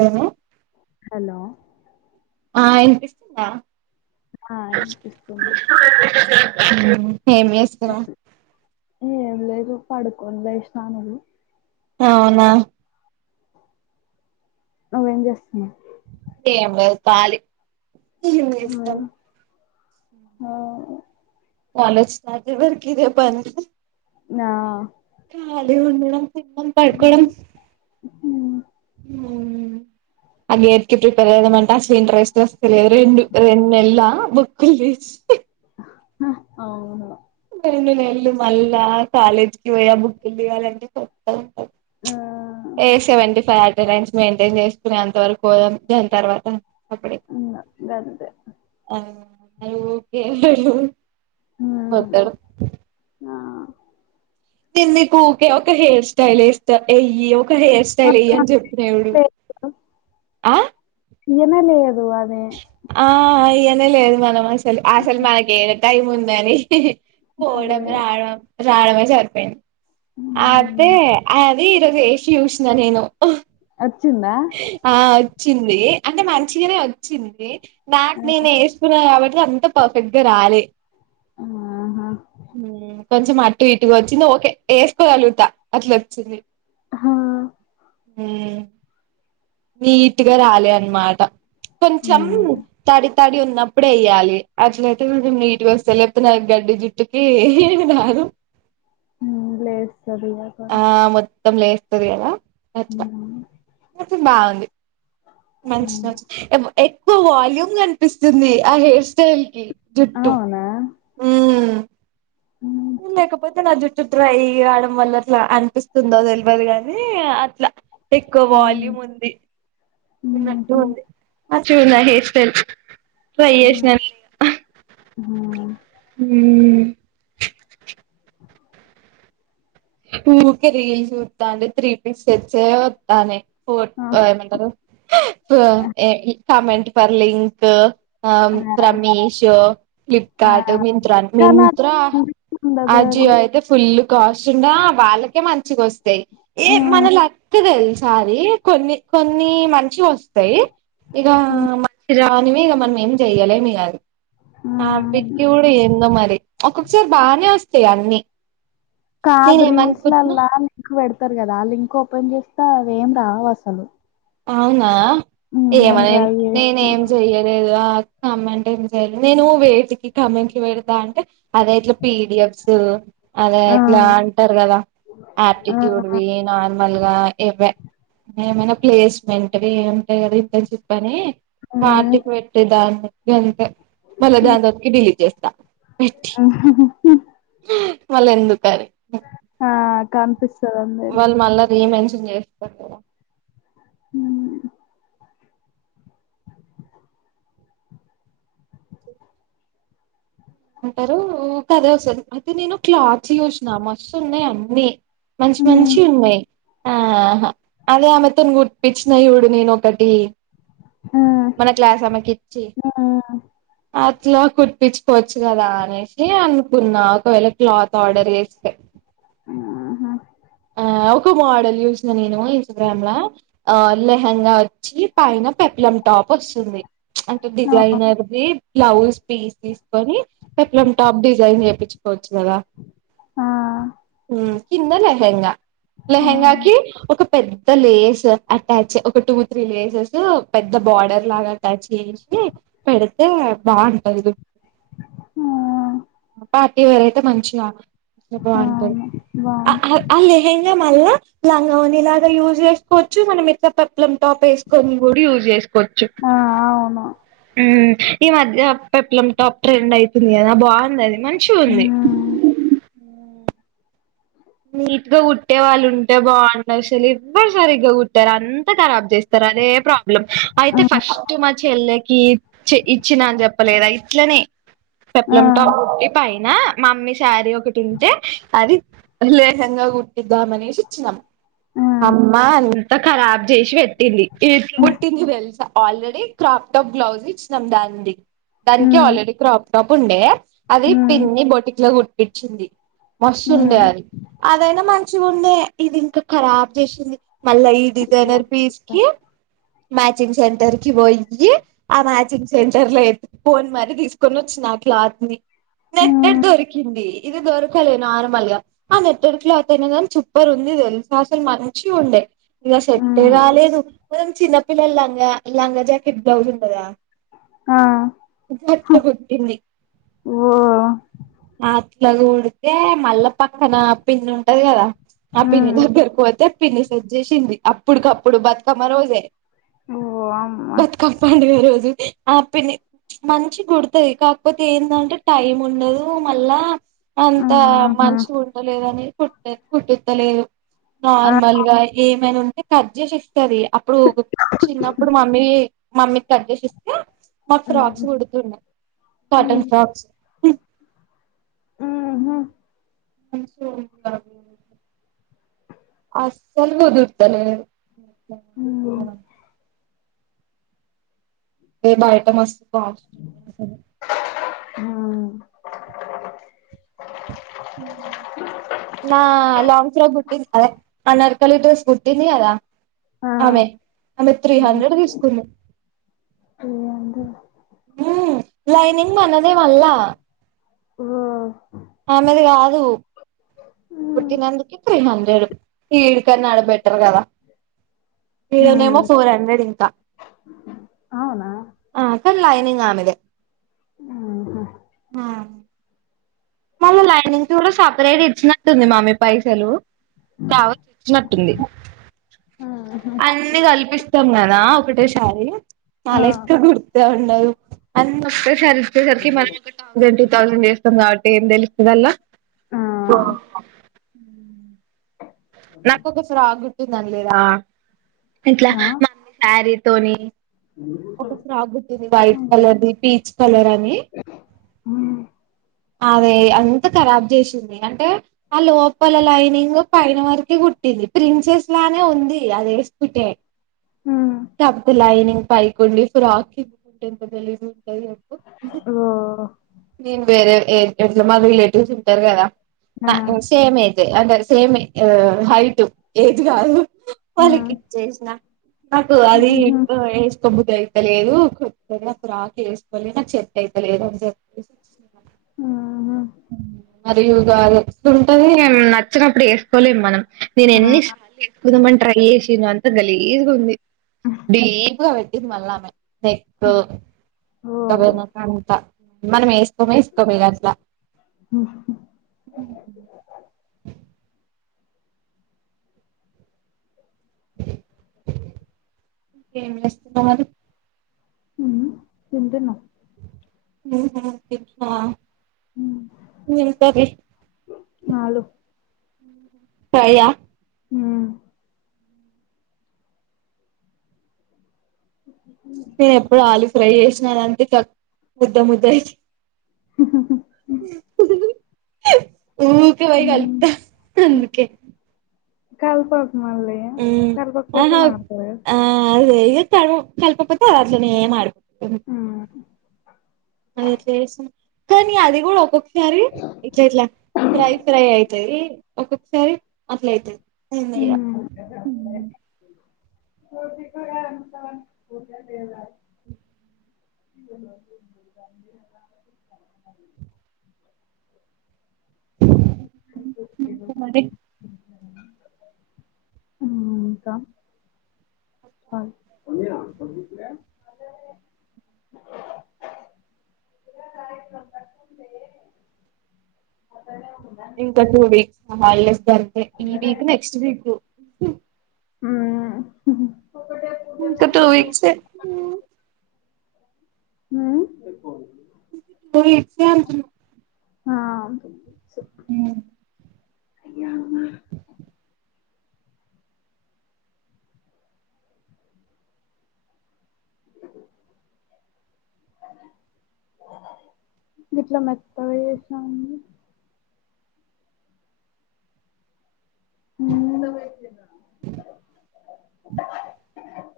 Hello hello ఆ అనిపిస్తుందా ఆ వినిపిస్తుంది హే మీస్ ఏ ఎ రూపా అడుకు ఎంతా విష్ణనదు అవునా ఏేం చేస్తున్నా ఏ కాాలిష్ట చేస్తున్నావ్ ఆ చాలుచ్చ తజ భ కర ప నా అదే ఉ మేడం సిం పట్కోడండం ఉమ్, అదిే ఎత్కి ప్రిపేర్ అదమంటా స్లీీన్ రైస్ సరే రెండు రెంెల్లా బొక్కులు వసి అవును రండు నెలలు మళ్ళా కాలేజీకిి పోయా బుక్కులు తీివ్వాలంటే చెస్తాం ఆ, ఏషవంట ఫైర్ అటెండెన్స్ మెయింటైన్ చేసుకుని ఎంత వరకు పో దాని తర్వాత అప్పుడే ఉ వంత అది ఊకే పోతాడు ఆ నిన్ని కూకే ఒక హెయిర్ స్టైల్ ఇస్త ఎయ్యి ఒక హెయిర్ స్టైల్ ఏయ్య ఆ, అని చెప్తున్నా ఎవుడు ఆ ఏ మ లే అ ఆ అ్యనే లేదు మనం అసలు అసలు మనకి ఏ టైం ఉందని అదే పోడం రా రాడమ చర్పడి అదే ఉమ్, అదే ఇరోజ యశ ూష్ణ నేను వచ్చిందా ఆ వచ్చింది అంటే మంచిగానే వచ్చింది నాకు నేను వేసుకున్నాను కాబట్టి అంత పర్ఫెక్ట్గా రాలే ఆహా కొంచెం అటు ఇటుగా వచ్చింది ఓే వేసుకోగలుగుతా అట్లా వచ్చింది హా నీట్గా రాలే అన్నమాట కొంచం తడి తడి ఉన్నప్పుడే వయ్యాలి అట్లయితేము నీట్గా వస్తే లేకపోతే నా గడ్డి జుట్టుకి లేస్ సరి తమ్లే వస్తుస్తది అలా అట్లా కాగుంది మంచి ఉ మంచి ఎక్కువ వాల్యూమ్ కనిపిస్తుంది ఆ హెయిర్ స్టైల్ కి జుట్టు అవునా ఉమ్, లేకపోతే నా జుట్టు ట్రై కావడం వల్ల అట్లా అనిపిస్తుందో తెలియదు కాగాని ఇట్లా ఎక్కువ హ్మ్. వాల్యూమ్ ఉంది ఉన్నట్టు హుహు. ఉంది అచ్చికుంద హసన్ ట్రై హ్మ్. చేసిన హ్మ్. హ ఊక రీల్ చూస్తా అండి త్రీ పిక్సెర్స్ే వస్తానే ఆ! ఫోంటారు కమెంట్ ప లింక్ అ ఆ! రమేష్ ఆ! ఫ్లిప్కార్ట్ మంత కానీ అది మంత్రా కనిపిస్తుండదు ఆ రా రీ జీవ అయితే ఫుల్ చ వాళ్ళకే మంచిగా వస్తాయి ఏ మన హ్మ్. లక్క తెలిసారి కొన్ని కొన్ని మంచి వస్తాయి ఇక హ్మ్. మంచి రానివి ఇక మనం ఏం చెయ్యలేమి కాదు హ్మ్. ఆబ్యూడు ఏందో మరి ఒక్కొక్కసారి బానే వస్తాయి అన్నిీ కాదు రీల్స్లలా నిలింక్ పెడత చెారు కదా ఆ లింక్ ఓపెన్ చేస్తే అవి ఏం రావు అసలు అవునా ఏమ ట్రై నేనే చేషినా. ఏం చెయలేదు కమెంట్ ఏం చేయాలి నేను వేటికి కమెంట్లు పెడతా అంటే అదే ఎట్లా పీడిఎఫ్ అదే ఆ! అట్లా అంటారు కదా ఆ! ఆప్టిట్యూడ్ వి నాార్ మల్గా ఏవ ఏమైనా ప్లేస్మెంట్వి ఏంటాయి కదా ఇంత చెప్పని హ్మ్. వాటికి పెట్టే దాన్ని మళ్ళా దాకి ఢిలీ చేస్తా వాళ్ళు ఎందుకని ఆ! కనిపిస్తదందరికి. వాళ్ళు మళ్ళ ర ఏమ హ అంటారు కద వసంది అయితే నేను క్లాత్స్ చయూసిన మస్తు ఉన్నాయి అన్నీ మంచి మంచి హ్మ్. ఉన్నాయి ఆహా అదే ఆమెతోను గుప్పచ్చినాయిడు నేను ఒకటి హ్మ్. మన క్లాస్ అమ్మకి ఇచ్చి అట్లా కుర్పచ్చుపోవచ్చు చ్చు కదా అనేసి అనుకున్నా ఒకవేళ క్లాత్ ఆర్డర్ చేస్తే హ్మ్. ఆ ఒక మోడల్ చూసిన నేను ఇన్స్టాగ్రామ్ లెహంగా వచ్చి పైన పెప్ల టాప్ వస్తుంది అంటే ఆహా! డిజైనర్దిి బ్లౌజ్ పీస్ తీసుకొని పెప్లం టాప్ డిజైన్ చేయిచ్చు చ్చదా ఆ! ఆ! కిన్నలే లహెంగా లహెంగాకి ఒక పెద్ద లేస్ అటాచ్ ఒక టూ త్రీ లేసెస్ పెద్ద బోార్డర్ లాగా అటాచ్ చేయ ఇ పెడతే బాగాంటదు ఆ! ఆ! పార్టీ వరయితే మంచించిగా అ ఆ బాగుంటది అవును బాగుంది ఆ స్హంగా మళ్ళా లంగని ఇలాగా యూజ్ చేసుకోవచ్చు మనం ఇట్లా పప్లం టాప్ వేసుకొని కూడా యూస్ చేసుచ్చు కొచ్చు ఆ అవును ఈ మధ్య పెప్లం టాప్ ట్రెండ్ అయితుంది కదా బాగుంది అది మంచి ఉంది హ్మ్ నీట్ గా కుట్టే వాళ్ళు ఉంటే బాగుంట అసలు ఎవ్వరు సరిగ్గా కుట్టారు అంత రాబ్ చేస్త అదే ప్రాబ్లం ఆ అయితే ఫస్ట్ మ చెల్ ఇచ్చినాని చెప్పలేదా ఇట్లనే ఆ పెప్పలటా ప మమ్మీ శారీ ఒకటింటే అది లేసంగా కుటి ఉద్దామనే శిక్షణం ఆ అమ్మా అంత ఖరాబ్ చేసి పెట్టింది ఇట్లు కుట్టింది తెలుసా ఆల్రెడీ క్రాప్ టాప్ గ్లౌజ్ ఇచ్చినాం దా దానికి హ్మ్ ఆల్రెడీ క్రాప్ టాప్ ఉండే అది హ్మ్ పిన్ని బోటింగ్ లో కుట్టించిింది మస్తుండే హ్మ్ అది అదైనా మంచి ఉండే ఇది ఇంకా ఖరాబ్ చేసింది మళ్ళ డిిజైనర్ ఓకే. పీస్కి మ్యాచింగ్ సెంటర్కి కి పోయి ఆ మ్యాచింగ్ సెంటర్ లో ఫోన్ మర తీసుకొని వచ్చినంది ఆ క్లాత్ ని నెట్టట్ హ్మ్ దొరికింది ఇది దొరకలే నార్మల్ గా ఆ నెట్వర్క్ లో అతయిైనదని సూపర్ ఉంది తెలుసా అసలు మంచి ఉండే ఇక సషర్ట్ే హ్మ్ రాలేదు మనం చిన్నపిిల్లల లంగా లంగా జాకెట్ బ్లౌజ్ ఉండదా ఆ ట్లు కొట్టింది ఓ ఆ ఇట్లాగ ఉఊడితే మళ్ళ పక్కన పిండి ఉంటది కదా ఆ హ్మ్ పిండి పెరిపోతే పిన్ని సజ చేసింది అప్పుడుకప్పుడు బతుకమ్మ రోజే ఓ అమ్మ బతుకా పాండ గరుజు ఆ న మంచి గుడుతుది కాకపోతే ఏంటంటే టైం ఉండదు మళ్ళా అంతా ఆహా మనుష నేదిట్ట కుుట్టతలేదు ఆ నార్మల్ గా ఏమైనా ఉంటే కర్జస్ సర అప్పుడు చిన్నప్పుడు మమ్మీ మమ్మీ తగ్జేసి ఇస్తే మా ఫ్రక్స్ హ్మ్ కొడుతున్నా కాటన్ ఫ్రక్స్ ఆ మ స అ చల్దుర్తనే అ ఏ బయట మస్తు బాగుస్తుంది హ నా లాంగ్ ఫ్రక్ గుుట్ట అదే అనరకలి డ్రెస్ కుర్టింది అదా ఆ ఆమె ఆమె త్రీ హ్మ్. హండ్రెడ్ తీసుకున్నా ఏందో ఉం లైనింగ్ మనదే మల్ళా ఓ ఆమెదిగాదు హ్మ్ కుట్టినందుకి త్రీ హండ్రెడ్ ఈడికన్నా ఆడ బెటర్ గదా ఇడనేమో హ్మ్. ఫోర్ హండ్రెడ్ ఇంకా అవునా ఆ కన్ లైనింగ్ ఆమేదే హుహు. హ మళ్ళ లైనింగ్స్ కూడా సపరేట్ ఇచ్చినట్టుంది మామ్మీ పైసలు కావచ్ ఇచ్చినట్టుంది హుహు. అన్ని కల్పిస్తాం కదా ఒకటేసారి ఆ నాలెక్క గుర్తే ఉండదు అన్నోక్కసారి వచ్చేసరికి మనం ఒక థౌసండ్ టూ థౌసండ్ చేస్తాం కా ట్టె ఏం తెలుస్తుందల్లా ఆ నాకొక ఫ్రాక్ కుట్టిందన్ లేదా ఇట్లా ఆ మమ్మి శారీ తోని ఒక ఫ్రాక్ కుట్టింది వైట్ ఉమ్, కలర్ది పీచ్ కలర్ అని ఉం అదే అంత ఖరాబ్ చేసింది అంటే ఆ లోపల లైనింగ్ పైన వరకె గు కుట్టింది ప్రిన్సెస్ లానే ఉంది అదేసుకుంటే ఉమ్, ఇగప్పు లైనింగ్ పైకుండి ఫ్రాక్ ఓ నేను వేరే ఎట్ ఎట్లా మా రిలేటివ్స్ ఇత్తర్ గదా ఆ నా సేమ్ ఏజె అంటే సేమే హైట్ ఏజ్ కాదు ఉమ్, వాళ్ళకిచ్చేష్ణ నాకు అది ఉమ్హు, ఇప్ బుద్ధయితలేదు కొత్తగా ఫ్రాక్ ఏసుకోలే నాక్ సెట్ అయితలేదు ఆన్ చెప్పి ఉమ్హు, మరియుగాంటుంటది నచ్చినప్పుడు ఎసుకోలేం మనం నేను ఆ ఎన్ని సార్లు ఎసుకుందాంమని ట్రై చేసిన్నో అంతా గలీజ్గా ఉంది డీప్గా పెట్టింది మల్ళమె నెక్కు ఓ [unintelligible] అంత మనం వేసుకో టం ఇగట్ల ఏం చేస్తున్నావ్ మరి ఉం తింటున్న ఉహ్మ్ తింటున్నావా ఉమ్, వెళ్తారే ఆలో ఫ్రైయా ఉం నేనెప్పుడు ఆలు ఫ్రై చేసినానంటే ముద్ద ముద్ద అయితై హహహ ఊకె పోయి ఉమ్, కలుప్త అందుకే కల్పక్ మళ్ళి మ్మ్ కల్పక్పోతే ఆహా మడ్తాద ఆ అదే ఇగ కల్ కల్పపోతే అదట్లనే మాడి ఉమ్, కనీ అదిేకూడా ఒక్కొక్కసారి ఇట్లా ఇట్లా ఫ్రై ఫ్రై అయి తై ఒక్కొక్కసారి అట్లా అయితది నిందెయ్య జకుగా పద ఇ ఇంక మరి ఇకా ఇంకా టూ వీక్స్ హాలిడేస్ ధర ఈ వీక్ నెక్స్ట్ వీక్ హ ఇకా టూ వీక్స్ హ టూ వీక్సే ఆ అ అయవు ఇట్లా మత్తష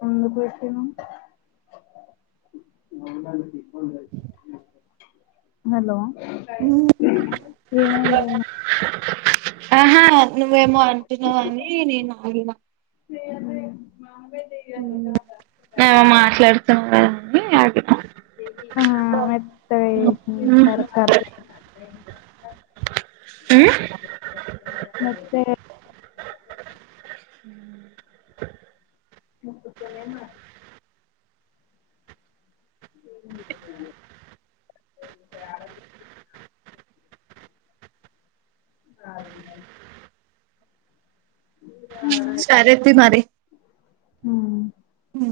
ముందు పోటి హలో ఏమైంది ఏమ ఆహా నువ్వేమో అంటున్నావ అని నేను ఆగిన స నేను మాట్లాడుతున్నా కదని అగతం ఆ ఎత్త వషడక మే హ అ సమమా బ సరతి మరి హ హ